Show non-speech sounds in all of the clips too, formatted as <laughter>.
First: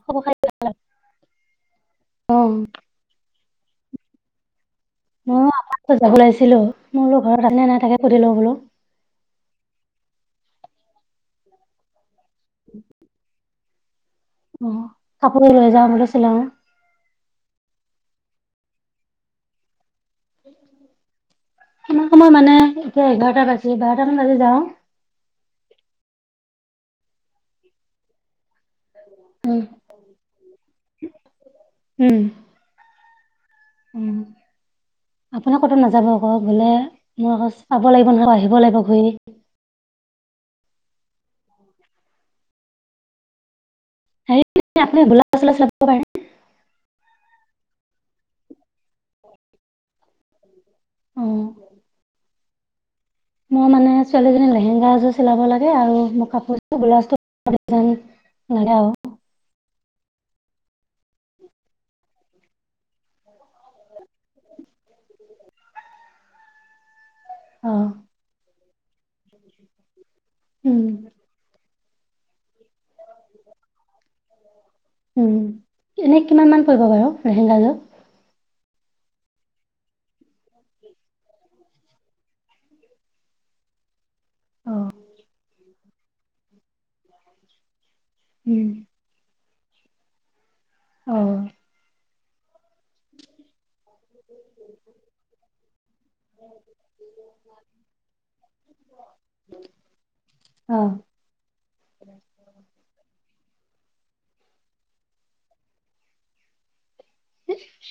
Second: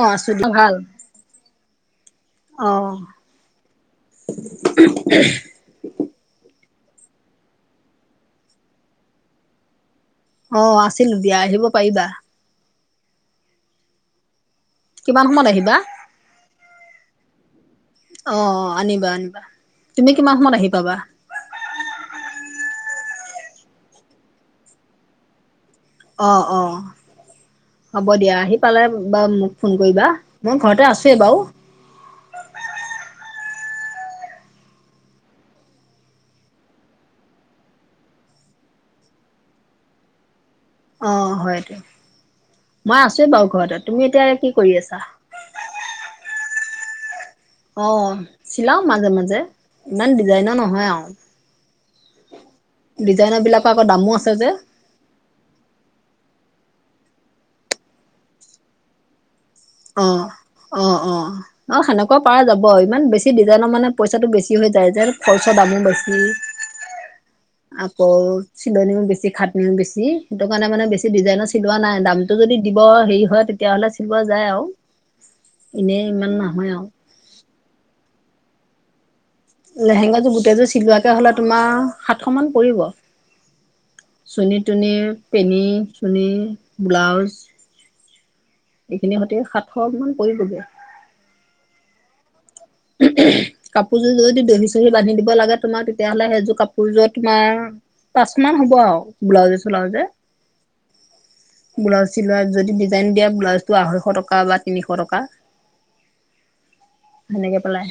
অ' খবৰ আছোঁ খাতি দিয়ক ভাল। অ'। <inaudible> খেল চাব আহিছিলোঁ, মই বুলো ঘৰত থাকে নে নাই তাকে সুধি লওঁ বুলো। অ' আছিলোঁ দিয়া, আহিব পাৰিবা। <inaudible> অ' কিমান সময়ত কাপোৰ লৈ আহিবা যাওঁ, এনেকে চিলাও অ' আনিবা আনিবা। তুমি কিমান সময়ত আহি পাবা? কিমান সময় মানে এতিয়া এঘাৰটা বাজে, বাৰটা মান বাজাত যাওঁ। অ', অ', হ'ব দিয়া, আহি পালে বা মোক ফোন কৰিবা, মই ঘৰতে আছোৱে বাৰু। উম। উম! আপুনি ক'তো নাযাব আকৌ গলে মই আকৌ চাব লাগিব নহয় আহিব লাগিব ঘূৰি। অ হয়টো, মই আছো বাৰু ঘৰতে, তুমি এতিয়া কি কৰি হেৰি আছা? <inaudible> অ চিলাও মাজে মাজে ইমান ডিজাইনৰ নহয় অ আৰু। ডিজাইনৰ বিলাকৰ মই আকৌ মানে দামো আছে যে ছোৱালীজনী লেহেংগা এজোৰ চিলাব লাগে আৰু মোৰ কাপোৰ ব্লাউজটো দিজাইন লাগে আৰু। অ অ অ অ সেনেকুৱা পাৰ যাব ইমান বেছি বেছি ডিজাইনৰ মানে পইচাটো বেছি হৈ যায় যে খৰচা দামো বেছি। অ আকৌ চিলনিও বেছি খাটনিও বেছি, সেইটো কাৰণে উম মানে বেছি ডিজাইনৰ চিলোৱা নাই দামটো যদি দিব হেৰি হয় তেতিয়া হ'লে চিলোৱা যায় আৰু। উম, এনেই ইমান কিমান মান নহয় পৰিব আৰু বাৰু লেহেংগাযোৰ? লেহেংগাযোৰ গোটেইযোৰ চিলোৱাকে হলে তোমাৰ সাতশ মান পৰিব। চুনী- অ টোনী, পেনি, চুনি ব্লাউজ। উম এইখিনি সতে সাতশ মান পৰিবগে। অ কাপোৰযোৰোৰ যদি দহি চহি বান্ধি দিব লাগে তোমাৰ তেতিয়া হ'লে সেইযোৰ কাপোৰযোৰ তোমাৰ পাঁচ মান হ'ব আৰু ব্লাউজে চালাউজে। অ ব্লাউজ চিলোৱা যদি ডিজাইন দিয়া ব্লাউজটো আঢ়ৈশ টকা বা তিনিশ টকা। সেনেকে পেলাই।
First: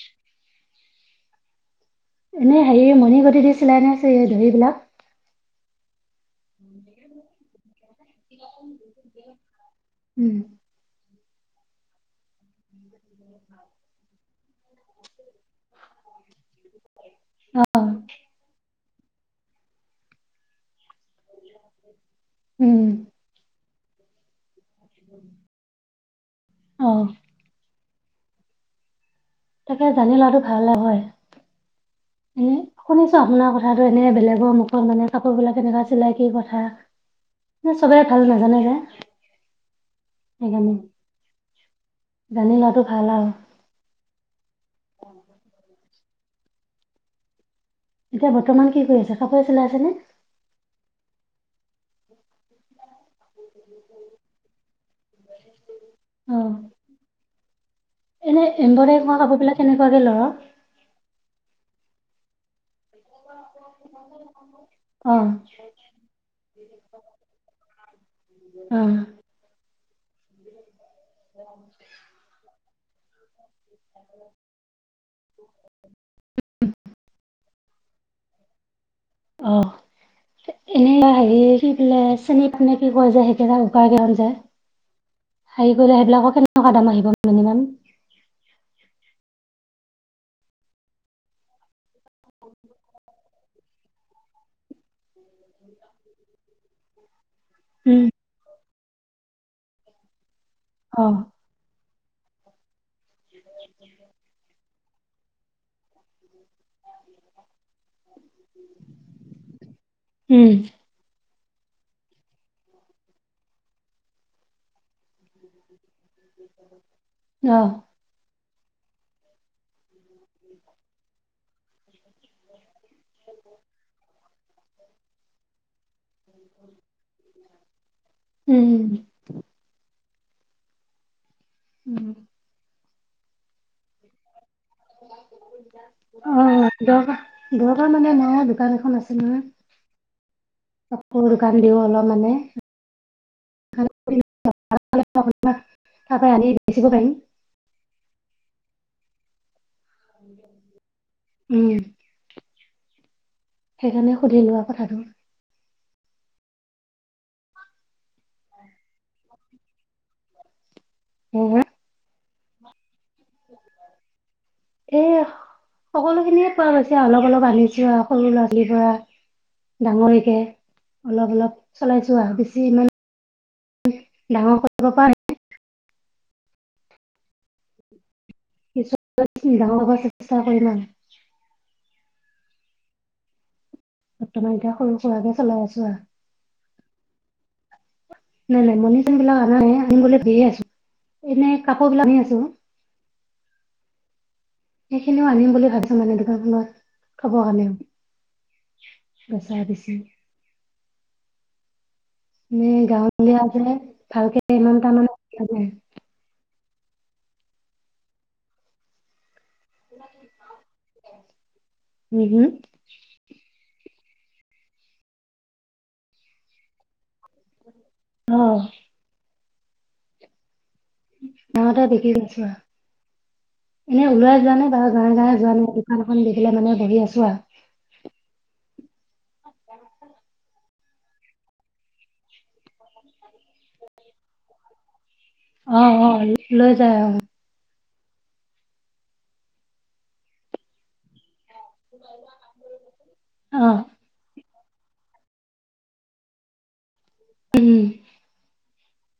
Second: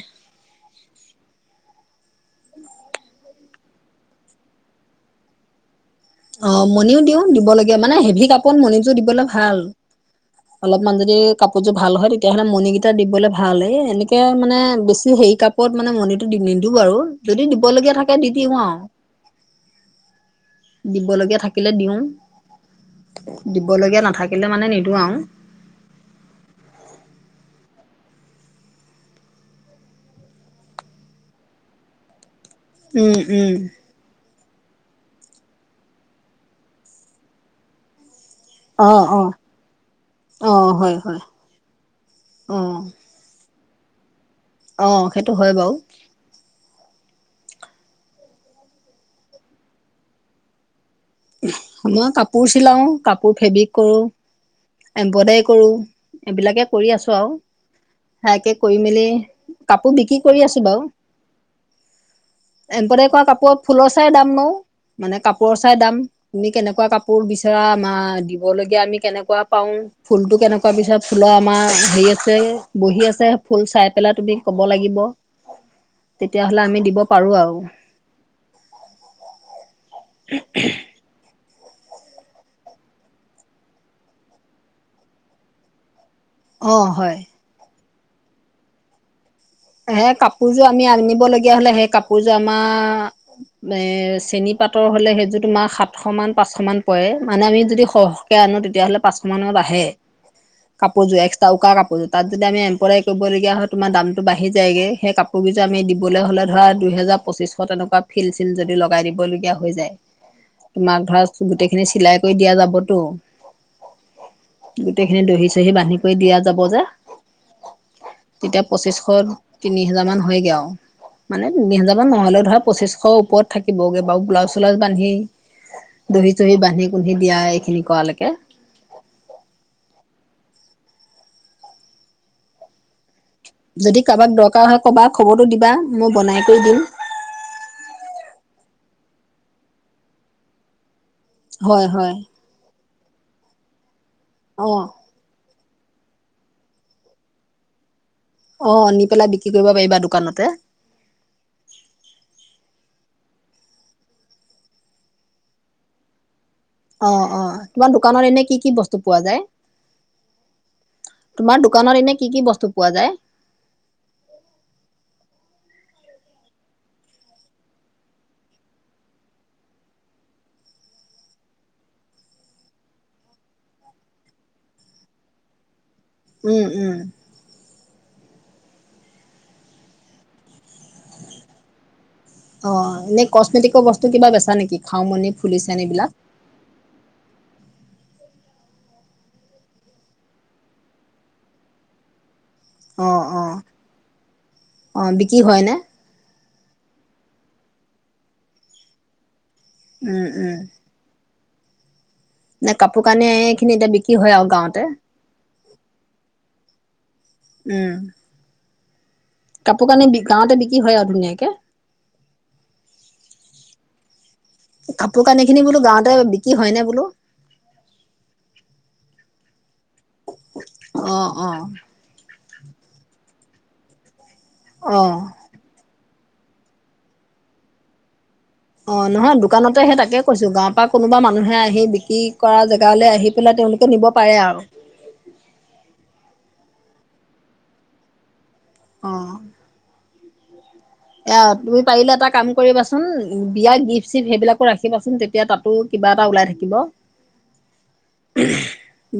এনেই হেৰি মণিগুটি দি চিলাই নে দহি বিলাক। অ মণিও দিওঁ, দিবলগীয়া মানে হেভি কাপত মণিযোৰ দিবলে ভাল। উম অলপমান যদি কাপোৰযোৰ ভাল হয় তেতিয়াহ'লে মণিকেইটা দিবলে ভাল, এই এনেকে মানে বেছি হেৰি কাপ ৰত মানে মণিটো দি নিদি বাৰু, যদি অ দিবলগীয়া থাকে দি দিওঁ আৰু। দিবলগীয়া থাকিলে দিওঁ, উম দিবলগীয়া নাথাকিলে মানে নিদওঁ আৰু। অ। তাকে, জানি লোৱাটো ভাল আৰু হয়। এ, উম শুনিছো উম আপোনাৰ কথাটো। মানে বেলেগৰ মুখত মানে কাপোৰ বিলাক কেনেকা চিলাই কি কথা, চবে ভাল নাজানে অ অ অ সেইকাৰণে হয় হয় অ। জানি লোৱাটো ভাল আৰু। অ, সেইটো হয় বাৰু। এতিয়া বৰ্তমান কি কৰি আছে, কাপোৰে চিলাই আছে নে? মই কাপোৰ চিলাও, কাপোৰ ফেব্ৰিক কৰোঁ। এমব্ৰইডাৰী কৰোঁ, অ এইবিলাকে কৰি আছো আৰু। এনে সেয়াকে কৰি এম্ব্ৰইডাৰী মেলি, কৰা কাপোৰবিলাক কেনেকুৱাকে কাপোৰ লয় বিক্ৰী কৰি আছো বাৰু। এম্ব্ৰইডাৰী কৰা কাপোৰৰ ফুলৰ চাই দাম নো, অ মানে কাপোৰৰ চাই দাম। তুমি কেনেকুৱা কাপোৰ বিচাৰা, মা দিবলগীয়া আমি কে অ কেনেকুৱা পাওঁ, ফুলতটো কেনেকুৱা বিচাৰা ফুলৰ আমাৰ হেৰি আছে, বহি আছে। ফুল চাই পেলাই তুমি কব লাগিব, তেতিয়া হ'লে আমি দিব পাৰোঁ আৰু। অ, এনেকুৱা হেৰি পি দিলে চেনি পানী কি কয় যায়, সেই কেইদাল উকা কে হৈ যায়, হেৰি কৰিলে সেইবিলাকক <unintelligible> কা অঁ দাম আহিব হয় মিনিমাম,। সেই কাপোৰযোৰ আমি আনিব লগীয়া হলে সেই কাপোৰযোৰ আমাৰ এ, চেনী পাতৰ হ'লে সেইটো তোমাৰ সাতশ মান পাঁচশ মান পৰে, মানে আমি যদি উম সহকে আনো তেতিয়াহ'লে পাঁচশ মানত আহে, কাপোৰযোৰ অ', এক্সট্ৰা উকা কাপোৰযোৰ। তাত যদি আমি এম্প্ৰলাৰ কৰিবলগীয়া হয় তোমাৰ দামটো বাঢ়ি যায়গৈ, সেই কাপোৰকেইযোৰ আমি দিবলৈ হ'লে ধৰা দুহেজাৰ পঁচিশ তেনেকুৱা ফিল চিল যদি লগাই দিব লগগীয়া হৈ যায়, উম, তোমাক ধৰা গোটেই খিনি চিলাই কৰি দিয়া যাবতো, গোটেই খিনি দহি-চহি বান্ধি দিয়া যাব যে, অ', তেতিয়া পঁচিশ, তিনি হাজাৰ মান হৈ গে আও। মানে তিনি হাজাৰ মান নহ'লেও ধৰা পঁচিশৰ ওপৰত থাকিবগে বাৰু ব্লাউজ- চাউজ বান্ধি। দহি-চহি বান্ধি কুধি দিয়া এইখিনি কৰালৈকে। উমঁ। উম'। যদি কাৰোবাক দৰকাৰ হয় কবা খবৰটো দিবা মই বনাই কৰি অ', দিম। দৰকাৰ দৰকাৰ মানে মই দোকান এখন আছে নহয়। সৰু দোকান দিওঁ হয় অলপ হয় মানে। অঁহ। তাপা আনি বেচিব পাৰিম। অ', আনি পেলাই বিক্ৰী কৰিব পাৰিবা দোক উম'। সেইকাৰণে সুধি লোৱা কথাটো। অ', - অ', তোমাৰ দোকানত এনে কি কি বস্তু পোৱা যায়? এ, তোমাৰ দোকানত এনে কি কি বস্তু পোৱা যায়? এয়া, সকলোখিনিয়ে পোৱা গৈছে অলপ-অলপ আনিছো আৰু সৰু ল'ৰা- ছোৱালী পৰা। ডাঙৰ লকে, অলপ-অলপ চলাইছো আৰু বেছি ইমানে, ডাঙৰ কৰিব পৰা নাই। উম-উম। নিজৰ ওপৰত ডাঙৰ হবা চেষ্টা কৰিম আৰু। অ', এনে কচমেটিকৰ বস্তু কিবা বৰ্তমান বেচা এতিয়া নেকি সৰু খাৰু সুৰাকে মনি চলাই ফুলি আছোঁ চেন আৰু। এইবিলাক? <inaudible> নাই নাই মনি-চনি বিলাক আনা নাই আনিম বুলি ভাবি আছো, এনে কাপোৰ বিলাক আনি আছো। অ', - অ',। অ সেইখিনিও বিক্ৰী আনিম হয় বুলি নে ভাবি ছো মানে দোকানখনত, থব কাৰণে, বেচা বেছি উম-উম। আমি কাপোৰ কানি গাঁৱলীয়া এইখিনি যে, এতিয়া বিক্ৰী হয় ভালকে আৰু গাঁৱতে ইমানটা মানত লগে। উমঁ। কাপোৰ কানি বি গাঁৱতে বিক্ৰী হয় আৰু ধুনীয়াকে? উম হুম! কাপোৰ কানি খিনি বোলো গাঁওতে বিক্ৰী হয়নে বোলোঁ? অ'। অ গাঁৱতে অ বিকি গাইছো আৰু, এনেই ওলাই যোৱা নে বাৰু গাঁৱে অ গাঁৱে যোৱা নাই। দোকান এখন দি পেলাই মানে বহি আছো আৰু। অ', নহয় দোকানতে সেই তাকে কৈছোঁ, গাঁৱৰ পৰা কোনোবা মানুহে আহি বিক্ৰী কৰা জেগালৈ আহি পেলাই তেওঁলোকে নিব পাৰে আৰু। অ', - অ', লৈ যায়, অ',। অ'। এয়া তুমি পাৰিলে এটা কাম কৰিবাচোন, অ বিয়া গিফ্ট চিফ্ট সেইবিলাকো ৰাখিবাচোন, তেতিয়া তাতো কিবা এটা ওলাই থাকিব। উম।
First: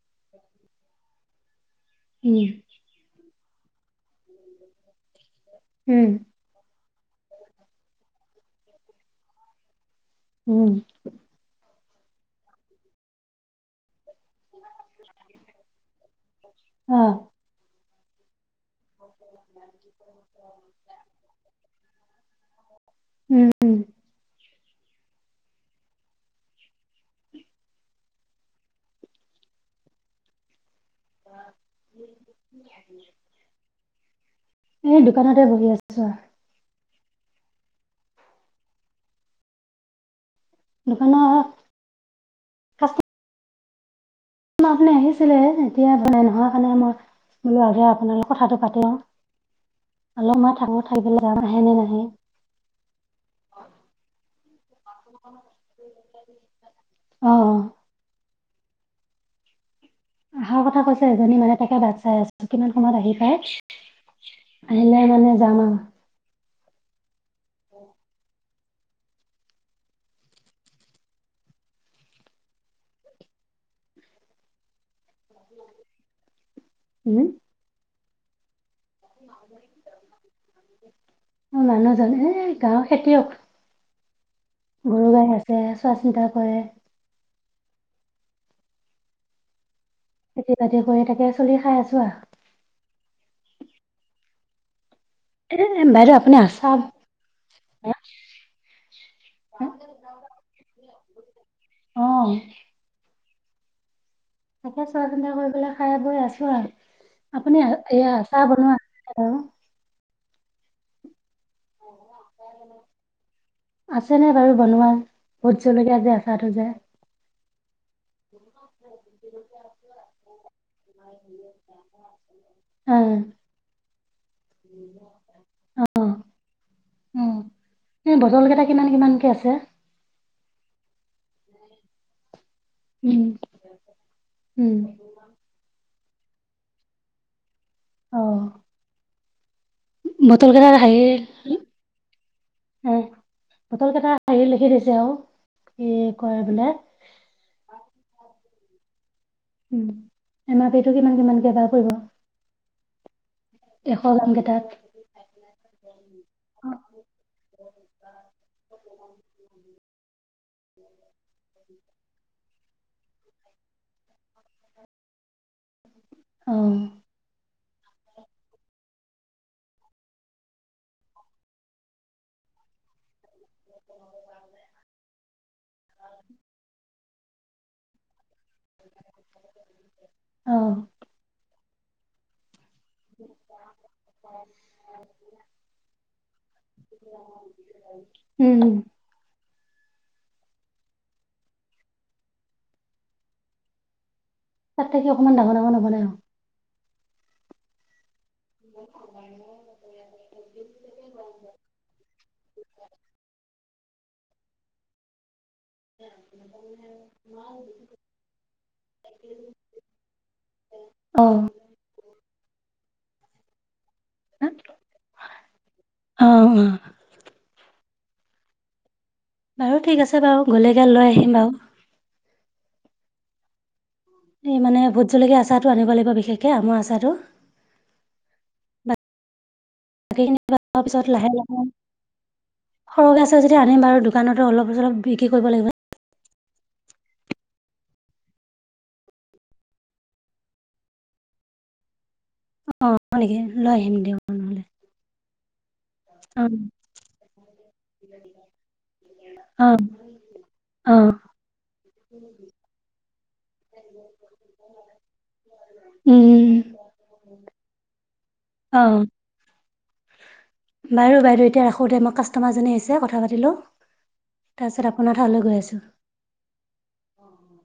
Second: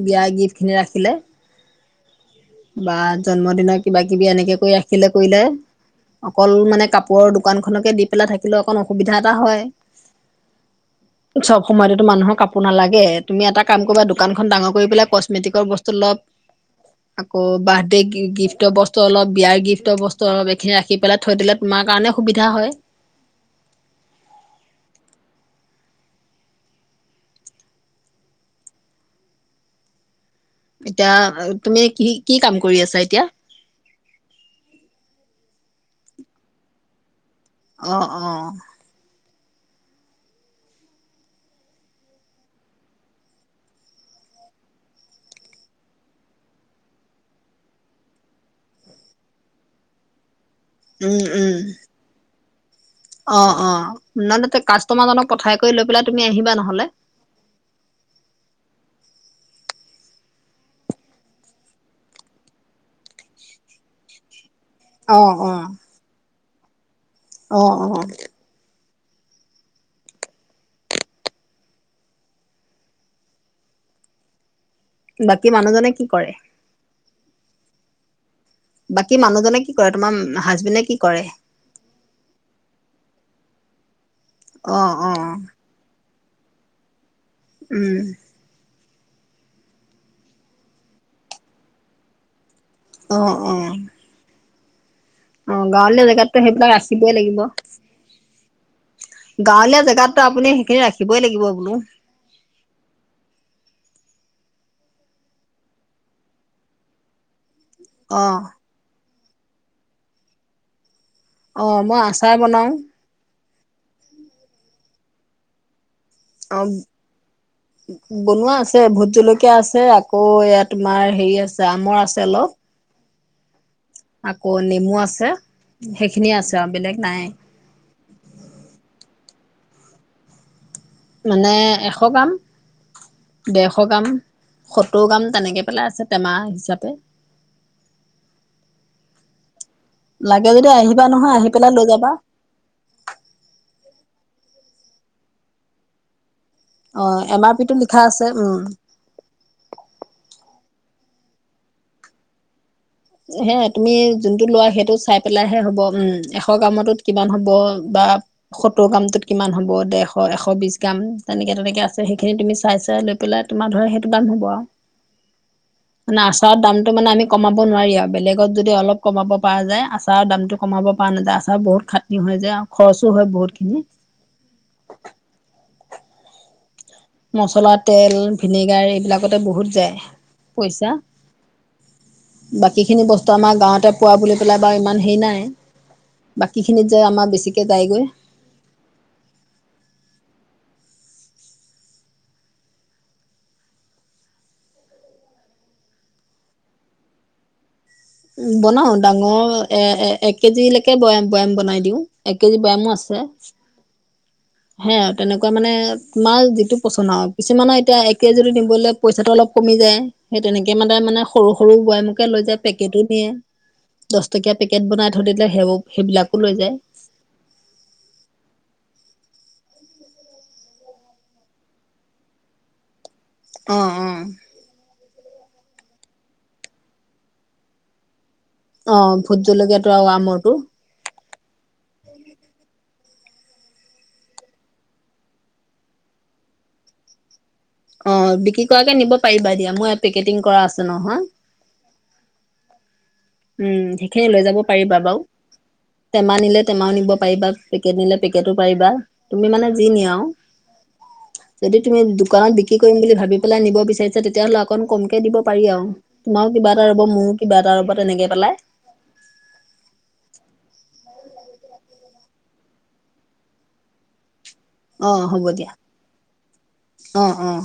বিয়া গিফ্টখিনি ৰাখিলে উম। বা জন্মদিনৰ কিবা কিবি এনেকে কৰি ৰাখিলে কৰিলে উম। অকল মানে কাপোৰৰ দোকানখনকে দি পেলাই থাকিলে অকণ অসুবিধা এটা হয়। উম। চব সময়তেতো মানুহৰ কাপোৰ নালাগে, তুমি এটা কাম কৰিবা দোকানখন ডাঙৰ কৰি পেলাই কচমেটিকৰ বস্তু অলপ অ'। আকৌ বাৰ্থডে গিফ্টৰ বস্তু অলপ, বিয়াৰ গিফ্টৰ বস্তু অলপ, এই খিনি ৰাখি পেলাই থৈ দিলে তোমাৰ কাৰণে সুবিধা হয়। উম, উম। এতিয়া তুমি কি কি কাম কৰি আছা এতিয়া? এই দোকানতে বহি আছো আৰু। অ', অ'। দোকানত ন আপুনি আহিছিলে এতিয়া বনাই নোহোৱা কাৰণে আমাৰ বোলো আগে আপোনাৰ লগথ কথাটো পাতি লওঁ, হ'লেও মই থাকো। খাই উম পেলাই আৰু উম আহে নে নাহে? অ', অ' নহ'লে কাষ্টমাৰজনক পঠাই কৰি লৈ পেলাই তুমি আহিবা নহ'লে? অঁ, অঁ। আহাৰ কথা কৈছে এজনী মানে, তাকে বাট চাই আছো কিমান সময়ত আহি পাই। আহিলে অ মানে অ যাম আৰু। অ', অ',। বাকী মানুহজনে কি কৰে? হুম? বাকী মানুহজনে কি কৰে তোমাৰ হাজবেণ্ডে কি কৰে? মোৰ মানুহজন এ গাঁওৰ খেতিয়ক, অ গৰু অ গাই আছে চোৱা চিতা কৰে। উম। খেতি বাতি কৰি তাকে চলি খাই আছোঁ আৰু। অ', অ'। অ', এ গাঁৱলীয়া বাইদেউ আপুনি জেগাতটো আছা সেইবিলাক ৰাখিবই লাগিব। গাঁৱলীয়া জেগাততো আপুনি সেইখিনি ৰাখিবই লাগিব বোলো। অঁ। তাকে চোৱা চিন্তা কৰি পেলাই খাই বৈ আছোঁ আৰু। আপুনি এয়া অ আচাৰ বনোৱা আৰু অঁ, মই আচাৰ বনাওঁ। আছে নে বাৰু বনোৱা? ভোট জলকীয়া যে আচাৰটো <unintelligible> যে বনোৱা আছে। ভোট জলকীয়া আছে, আকৌ এইয়া তোমাৰ হেৰি আছে আমৰ আছে অলপ। অ'। আকৌ নেমু আছে, সেইখিনিয়ে আছে আৰু বেলেগ নাই। উম এই বটলকেইটা কিমান কিমানকে আছে? মানে এশ গ্ৰাম, উম ডেৰশ গ্ৰাম, উম সত্তৰ গ্ৰাম তেনেকে। সেইফালে আছে টেমা হিচাপে। উম! লাগে যদি কেইটাৰ আহিবা নহয় আহি পেলাই লৈ যাবা। উম! বটলকেইটা হেৰি লিখি দিছে আৰু কি কয় বোলে। অঁ! এমআৰপিটো লিখা আছে উম। উম! এমআৰপিটো কিমান কিমানকে বাৰ পৰিব? সেয়াই, তুমি এশ গ্ৰাম যোনটো কেইটাত লোৱা সেইটো চাই পেলাইহে হ'ব। উম! এশ গ্ৰামতোত কিমান হ'ব বা সত্তৰ গ্ৰামটোত কিমান হ'ব, ডেৰশ এশ, বিশ গ্ৰাম তেনেকে-তেনেকে আছে। সেইখিনি তুমি চাই-চাই লৈ পেলাই তোমাৰ ধৰা সেইটো দাম হ'ব আৰু। মানে অ আচাৰত দামটো মানে আমি কমা নোৱাৰি আৰু বেলেগত যদি অলপ কমাব পৰা যায়, আচাৰৰ দামটো কমাব পৰা নাযায়। আচাৰ বহুত খাট নি হৈ যায় আৰু খৰচো হয় বহুতখিনি। <inaudible> মচলা, তেল, ভিনেগাৰ এইবিলাকতে বহুত যায় অ পইচা। বাকীখিনি বস্তু আমাৰ গাঁৱতে পোৱা বুলি পেলাই বাৰু ইমান হেৰি নাই। বাকীখিনিত যে আমাৰ বেছিকে যায় গৈ। উম! তাত থাকি অকমান ডাঙৰ-ডাঙৰ নবনাই আৰু। উম! বনাওঁ ডাঙৰ এ-এ এক এক কেজিলৈকে বৈয়াম-বৈয়াম বনাই দিওঁ। এক কেজি বৈয়ামো আছে। সেই আৰু তেনেকুৱা মানে তোমাৰ যিটো পচন আৰু। কিছুমানৰ এতিয়া এক কেজিটো নিবলৈ পইচাটো অলপ কমি যায়। সেই তেনেকে অ মানে-মানে সৰু-সৰু বৈয়ামকে লৈ যায়। পেকেটো নিয়ে। দহ টকীয়া পেকেট বনাই থৈ দিলে হে অ অ সেইবিলাকো লৈ যায়। বাৰু ঠিক আছে বাৰু গ'লে গে লৈ আহিম বাৰু। অঁ-অঁ! এই মানে ভোট জলকীয়া আচাৰটো আনিব লাগিব বিশেষকৈ আমৰ আচাৰটো। অঁ! ভোট জলকীয়াটো আৰু আমৰটো। তাৰপিছত লাহে-লাহে সৰহকৈ আছে যদি আনিম বাৰু দোকানতো অলপ-চলপ বিক্ৰী কৰিব লাগিব। অঁ! বিক্ৰী কৰাকে নিব পাৰিবা দিয়া। মোৰ এয়া পেকেটিং কৰা আছে নহয়। অঁ! হয় নেকি? লৈ উম! আহিম দিয়ক সেইখিনি লৈ যাব নহ'লে পাৰিবা বাৰু। টেমা অ নিলে টেমাও নিব পাৰিবা, পেকেট নিলে পেকেটো পাৰিবা, তুমি মানে যি নিয়া আৰু। অঁ! যদি তুমি দোকানত বিক্ৰী কৰিম বুলি ভাবি পেলাই নিব বিচাৰিছা, তেতিয়াহ'লে অকন কমকে দিব পাৰি আৰু। তোমাৰো কিবা উম এটা ৰ'ব, মোৰো কিবা এটা ৰ'ব। <unintelligible> পেলাই। অঁ। বাৰু বাইদেউ, এতিয়া ৰাখোঁ দেই। মোৰ কাষ্টমাৰ এজনী আহিছে কথা পাতি লওঁ। তাৰপিছত আপোনাৰ অঁ! ঠাইলৈ হ'ব গৈ দিয়া। আছোঁ অঁ-অঁ!